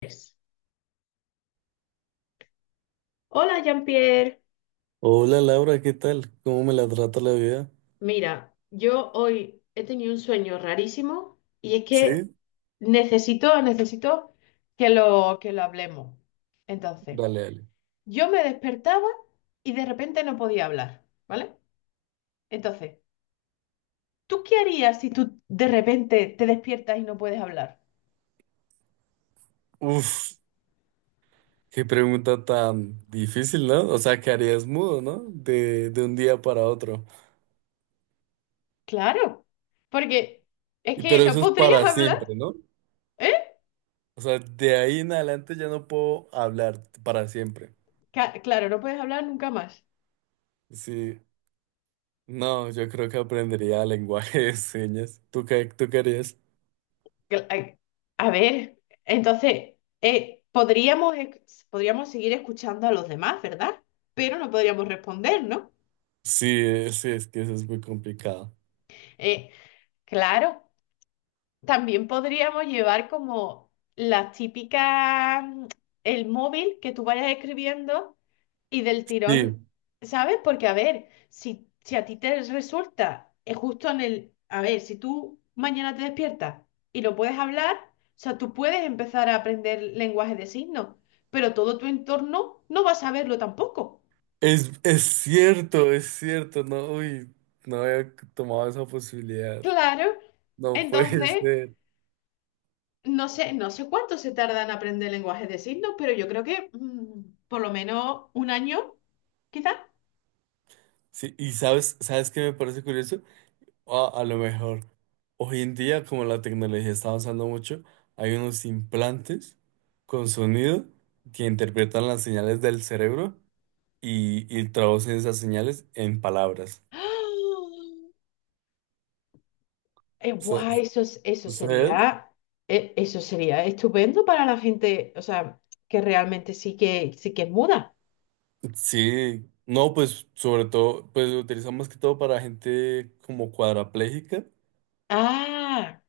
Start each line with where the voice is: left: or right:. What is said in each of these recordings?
left: Pues, hola Jean-Pierre,
right: Hola Laura, ¿qué tal? ¿Cómo me la trata la vida?
left: mira, yo hoy he tenido un sueño rarísimo y es que
right: Sí.
left: necesito que lo hablemos. Entonces,
right: Dale, dale.
left: yo me despertaba y de repente no podía hablar, ¿vale? Entonces, ¿tú qué harías si tú de repente te despiertas y no puedes hablar?
right: Uf, qué pregunta tan difícil, ¿no? O sea, ¿que harías mudo, ¿no? De un día para otro.
left: Claro, porque es
right: Y
left: que
right: pero
left: no
right: eso es
left: podrías
right: para
left: hablar,
right: siempre, ¿no?
left: ¿eh?
right: O sea, de ahí en adelante ya no puedo hablar para siempre.
left: Claro, no puedes hablar nunca más.
right: Sí. No, yo creo que aprendería lenguaje de señas. ¿Tú qué harías?
left: Cla- A ver, entonces, podríamos, podríamos seguir escuchando a los demás, ¿verdad? Pero no podríamos responder, ¿no?
right: Sí, sí, es que eso es muy complicado.
left: Eh, claro, también podríamos llevar como las típicas, el móvil que tú vayas escribiendo y del tirón,
right: Sí.
left: ¿sabes? Porque a ver, si a ti te resulta justo en el, a ver, si tú mañana te despiertas y lo puedes hablar, o sea, tú puedes empezar a aprender lenguaje de signos, pero todo tu entorno no va a saberlo tampoco.
right: Es cierto, es cierto, no, uy, no había tomado esa posibilidad.
left: Claro,
right: No puede
left: entonces
right: ser.
left: no sé, no sé cuánto se tarda en aprender lenguajes de signos, pero yo creo que por lo menos un año, quizá.
right: Sí, y sabes, ¿sabes qué me parece curioso? Ah, a lo mejor hoy en día, como la tecnología está avanzando mucho, hay unos implantes con sonido que interpretan las señales del cerebro y traducen esas señales en palabras.
left: ¡Ah! Eh,
right: Sa-
left: guau, eso,
right: ¿Sabes?
left: eso sería estupendo para la gente, o sea, que realmente sí que es muda.
right: Sí, no, pues sobre todo, pues lo utilizamos más que todo para gente como cuadrapléjica,
left: Ah,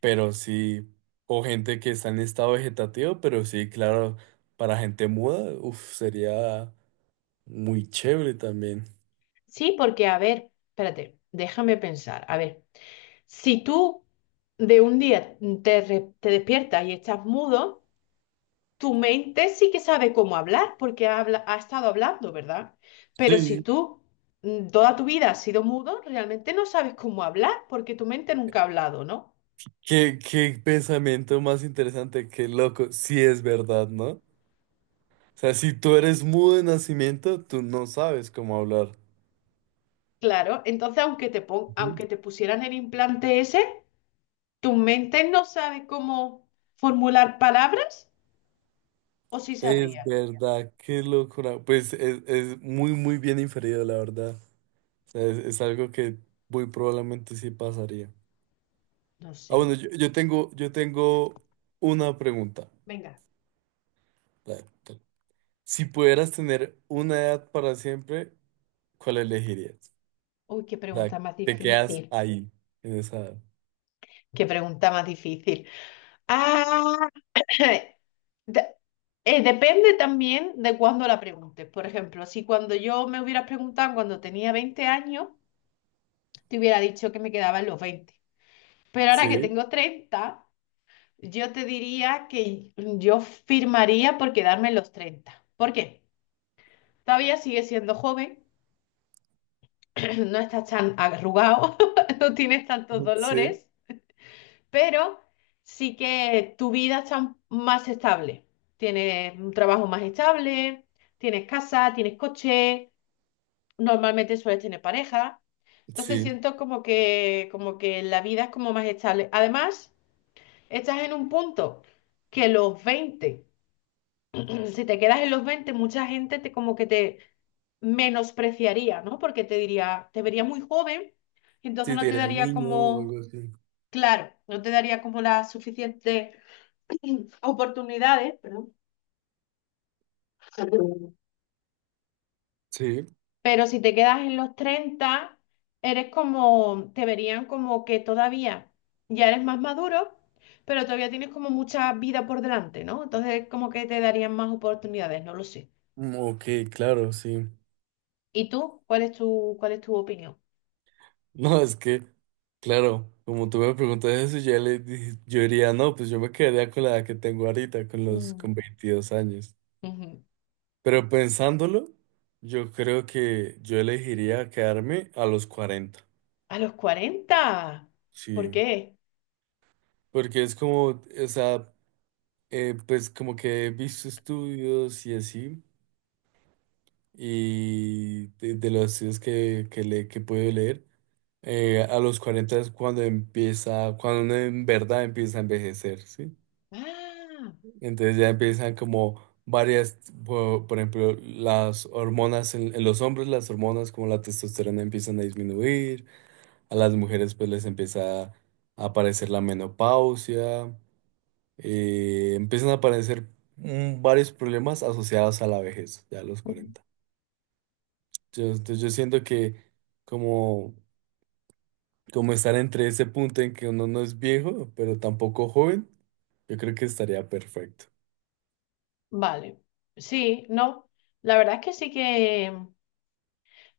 right: pero sí, o gente que está en estado vegetativo, pero sí, claro, para gente muda, uf, sería muy chévere también.
left: sí, porque a ver, espérate, déjame pensar. A ver, si tú de un día te despiertas y estás mudo, tu mente sí que sabe cómo hablar porque ha estado hablando, ¿verdad? Pero si
right: Sí.
left: tú toda tu vida has sido mudo, realmente no sabes cómo hablar porque tu mente nunca ha hablado, ¿no?
right: Qué pensamiento más interesante, qué loco, sí es verdad, ¿no? O sea, si tú eres mudo de nacimiento, tú no sabes cómo hablar.
left: Claro, entonces aunque te pon-
right: Ujú.
left: aunque te pusieran el implante ese, tu mente no sabe cómo formular palabras o sí
right: Es
left: sabría.
right: verdad, qué locura. Pues es muy, muy bien inferido, la verdad. O sea, es algo que muy probablemente sí pasaría.
left: No
right: Ah,
left: sé.
right: bueno, yo tengo una pregunta.
left: Venga.
right: La- la- Si pudieras tener una edad para siempre, ¿cuál elegirías?
left: Uy, qué
right: O sea,
left: pregunta más
right: te quedas
left: difícil.
right: ahí, en esa edad.
left: Qué pregunta más difícil. ¡Ah! De- depende también de cuándo la preguntes. Por ejemplo, si cuando yo me hubieras preguntado cuando tenía 20 años, te hubiera dicho que me quedaba en los veinte. Pero ahora que
right: Sí,
left: tengo 30, yo te diría que yo firmaría por quedarme en los treinta. ¿Por qué? Todavía sigues siendo joven, no estás tan arrugado, no tienes tantos
right: sí,
left: dolores, pero sí que tu vida está más estable. Tienes un trabajo más estable, tienes casa, tienes coche, normalmente sueles tener pareja. Entonces
right: sí.
left: siento como que la vida es como más estable. Además, estás en un punto que los 20, si te quedas en los 20 mucha gente te como que te menospreciaría, ¿no? Porque te diría, te vería muy joven, y entonces
right: Si te
left: no te
right: dirían
left: daría
right: niño o
left: como,
right: algo así.
left: claro, no te daría como la suficiente oportunidades, perdón.
right: Sí,
left: Pero si te quedas en los 30 eres te verían como que todavía ya eres más maduro, pero todavía tienes como mucha vida por delante, ¿no? Entonces como que te darían más oportunidades, no lo sé.
right: ok, claro, sí.
left: ¿Y tú? ¿Cuál es tu opinión?
right: No, es que, claro, como tú me preguntas eso, yo diría, no, pues yo me quedaría con la edad que tengo ahorita,
left: Mm,
right: con 22 años.
left: ujú.
right: Pero pensándolo, yo creo que yo elegiría quedarme a los cuarenta.
left: A los cuarenta. ¿Por
right: Sí,
left: qué?
right: porque es como, o sea, pues como que he visto estudios y así, y de los estudios que puedo leer, a los 40 es cuando empieza, cuando uno en verdad empieza a envejecer, ¿sí?
left: Ah,
right: Entonces ya empiezan como varias, por ejemplo, las hormonas en los hombres, las hormonas como la testosterona empiezan a disminuir, a las mujeres pues les empieza a aparecer la menopausia, empiezan a aparecer varios problemas asociados a la vejez, ya a los
left: ujú.
right: 40. Entonces yo siento que como, como estar entre ese punto en que uno no es viejo, pero tampoco joven, yo creo que estaría perfecto.
left: Vale. Sí, no. La verdad es que sí que...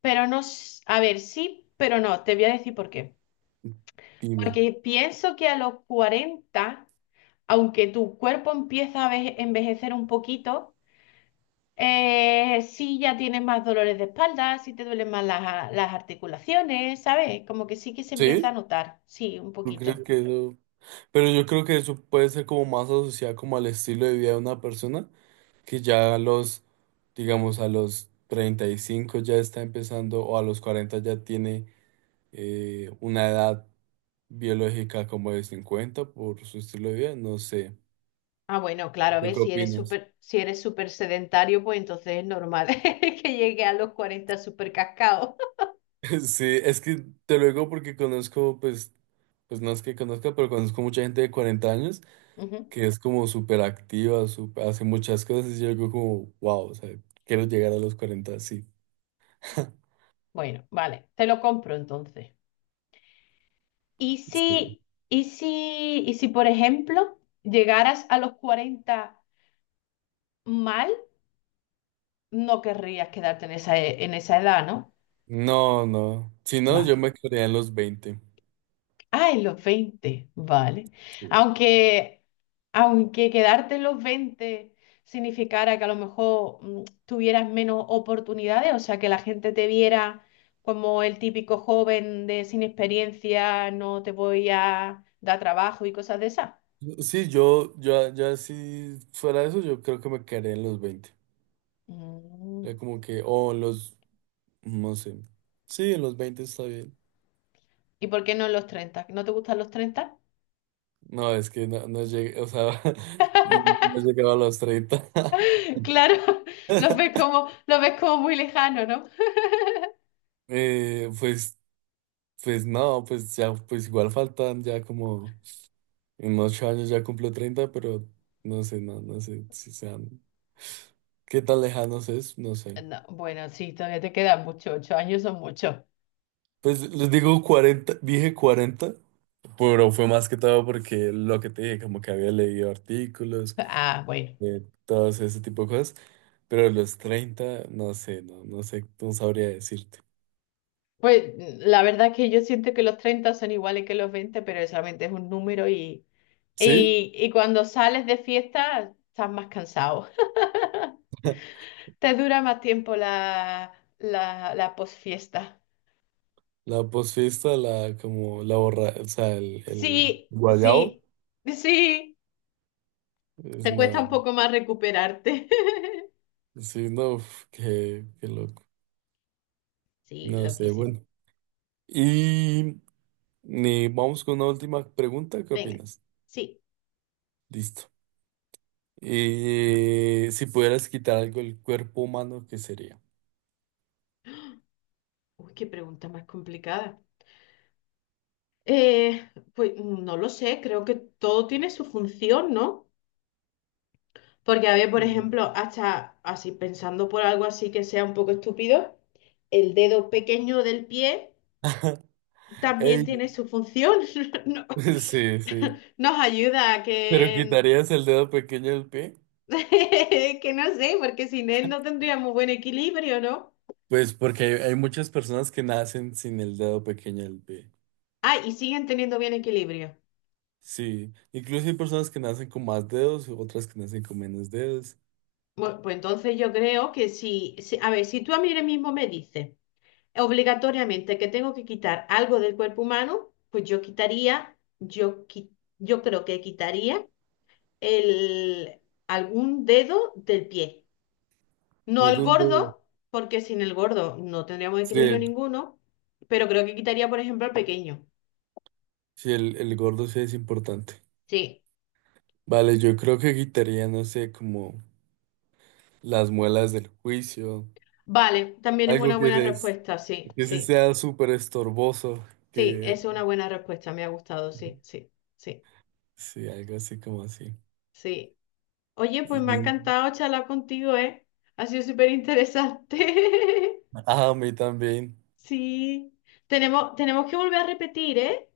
left: Pero no, a ver, sí, pero no, te voy a decir por qué.
right: Dime.
left: Porque pienso que a los cuarenta, aunque tu cuerpo empieza a envejecer un poquito, sí ya tienes más dolores de espalda, sí te duelen más las articulaciones, ¿sabes? Como que sí que se empieza
right: ¿Sí?
left: a notar, sí, un
right: ¿Tú crees
left: poquito.
right: que eso? Pero yo creo que eso puede ser como más asociado como al estilo de vida de una persona que ya digamos, a los 35 ya está empezando o a los 40 ya tiene una edad biológica como de 50 por su estilo de vida, no sé.
left: Ah, bueno, claro,
right: ¿Tú qué
left: ves, si eres
right: opinas?
left: súper, si eres súper sedentario, pues entonces es normal que llegue a los 40 súper cascado.
right: Sí, es que te lo digo porque conozco, pues, pues no es que conozca, pero conozco mucha gente de 40 años
left: Ujú.
right: que es como súper activa, hace muchas cosas y yo digo como, wow, o sea, quiero llegar a los 40 sí.
left: Bueno, vale, te lo compro entonces. ¿Y
right: Sí.
left: si, y si, por ejemplo, llegaras a los 40 mal, no querrías quedarte en esa edad, ¿no?
right: No, no. Si no, yo
left: Vale.
right: me quedaría en los veinte.
left: Ah, en los 20, vale.
right: Sí.
left: Aunque, aunque quedarte en los 20 significara que a lo mejor tuvieras menos oportunidades, o sea, que la gente te viera como el típico joven de sin experiencia, no te voy a dar trabajo y cosas de esas.
right: Sí, ya si fuera eso, yo creo que me quedaría en los veinte. Ya
left: Mm.
right: como que, no sé. Sí, en los veinte está bien.
left: ¿Y por qué no los treinta? ¿No te gustan los 30?
right: No, es que no llegué, o sea, no he a los treinta.
left: Claro, los ves como, los ves como muy lejano, ¿no?
right: Pues, pues no, pues ya, pues igual faltan ya como, en 8 años ya cumplo treinta, pero no sé, no sé si sean, qué tan lejanos es, no sé.
left: No, bueno, sí, todavía te quedan muchos, 8 años son muchos.
right: Pues les digo cuarenta, dije cuarenta. Pero fue más que todo porque lo que te dije, como que había leído artículos,
left: Ah, bueno.
right: todos ese tipo de cosas, pero los 30 no sé, no sé, no sabría decirte.
left: Pues la verdad es que yo siento que los 30 son iguales que los 20, pero solamente es un número y,
right: ¿Sí?
left: y, y cuando sales de fiesta estás más cansado. Te dura más tiempo la posfiesta.
right: La posfiesta, la como la borra, o sea, el
left: Sí,
right: guayabo,
left: sí, sí,
right: es
left: te cuesta
right: una,
left: un poco más recuperarte.
right: sí, no, uf, qué loco.
left: Sí,
right: No sé,
left: loquísimo.
right: bueno. Y vamos con una última pregunta, ¿qué
left: Venga,
right: opinas?
left: sí.
right: Listo. Si pudieras quitar algo del cuerpo humano, ¿qué sería?
left: Uy, qué pregunta más complicada. Eh, pues no lo sé, creo que todo tiene su función, ¿no? Porque, a ver, por ejemplo, hasta así pensando por algo así que sea un poco estúpido, el dedo pequeño del pie también
right: Ey,
left: tiene su función. No-
right: sí, sí.
left: nos ayuda a
right: ¿Pero
left: que,
right: quitarías el dedo pequeño del pie?
left: que no sé, porque sin él no tendríamos buen equilibrio, ¿no?
right: Pues porque hay muchas personas que nacen sin el dedo pequeño del pie.
left: Ah, y siguen teniendo bien equilibrio.
right: Sí. Incluso hay personas que nacen con más dedos, otras que nacen con menos dedos.
left: Bueno, pues entonces yo creo que a ver, si tú a mí ahora mismo me dices obligatoriamente que tengo que quitar algo del cuerpo humano, pues yo quitaría, yo creo que quitaría el, algún dedo del pie. No el
right: Algún dedo.
left: gordo, porque sin el gordo no tendríamos
right: Sí,
left: equilibrio ninguno, pero creo que quitaría, por ejemplo, el pequeño.
right: sí, el gordo sí es importante.
left: Sí,
right: Vale, yo creo que quitaría, no sé, como las muelas del juicio.
left: vale, también es una
right: Algo que,
left: buena respuesta, sí,
right: que sí
left: sí,
right: sea súper estorboso.
left: sí,
right: Que...
left: es una buena respuesta, me ha gustado, sí, sí, sí,
right: Sí, algo así como así.
left: sí. Oye, pues me ha encantado charlar contigo, ¿eh? Ha sido súper interesante.
right: Ah, a mí también.
left: Sí. Tenemos que volver a repetir, ¿eh?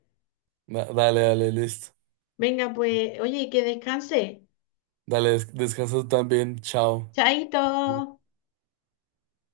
right: Dale, dale, listo.
left: Venga, pues, oye, que descanse.
right: Dale, descansa tú también. Chao.
left: Chaito.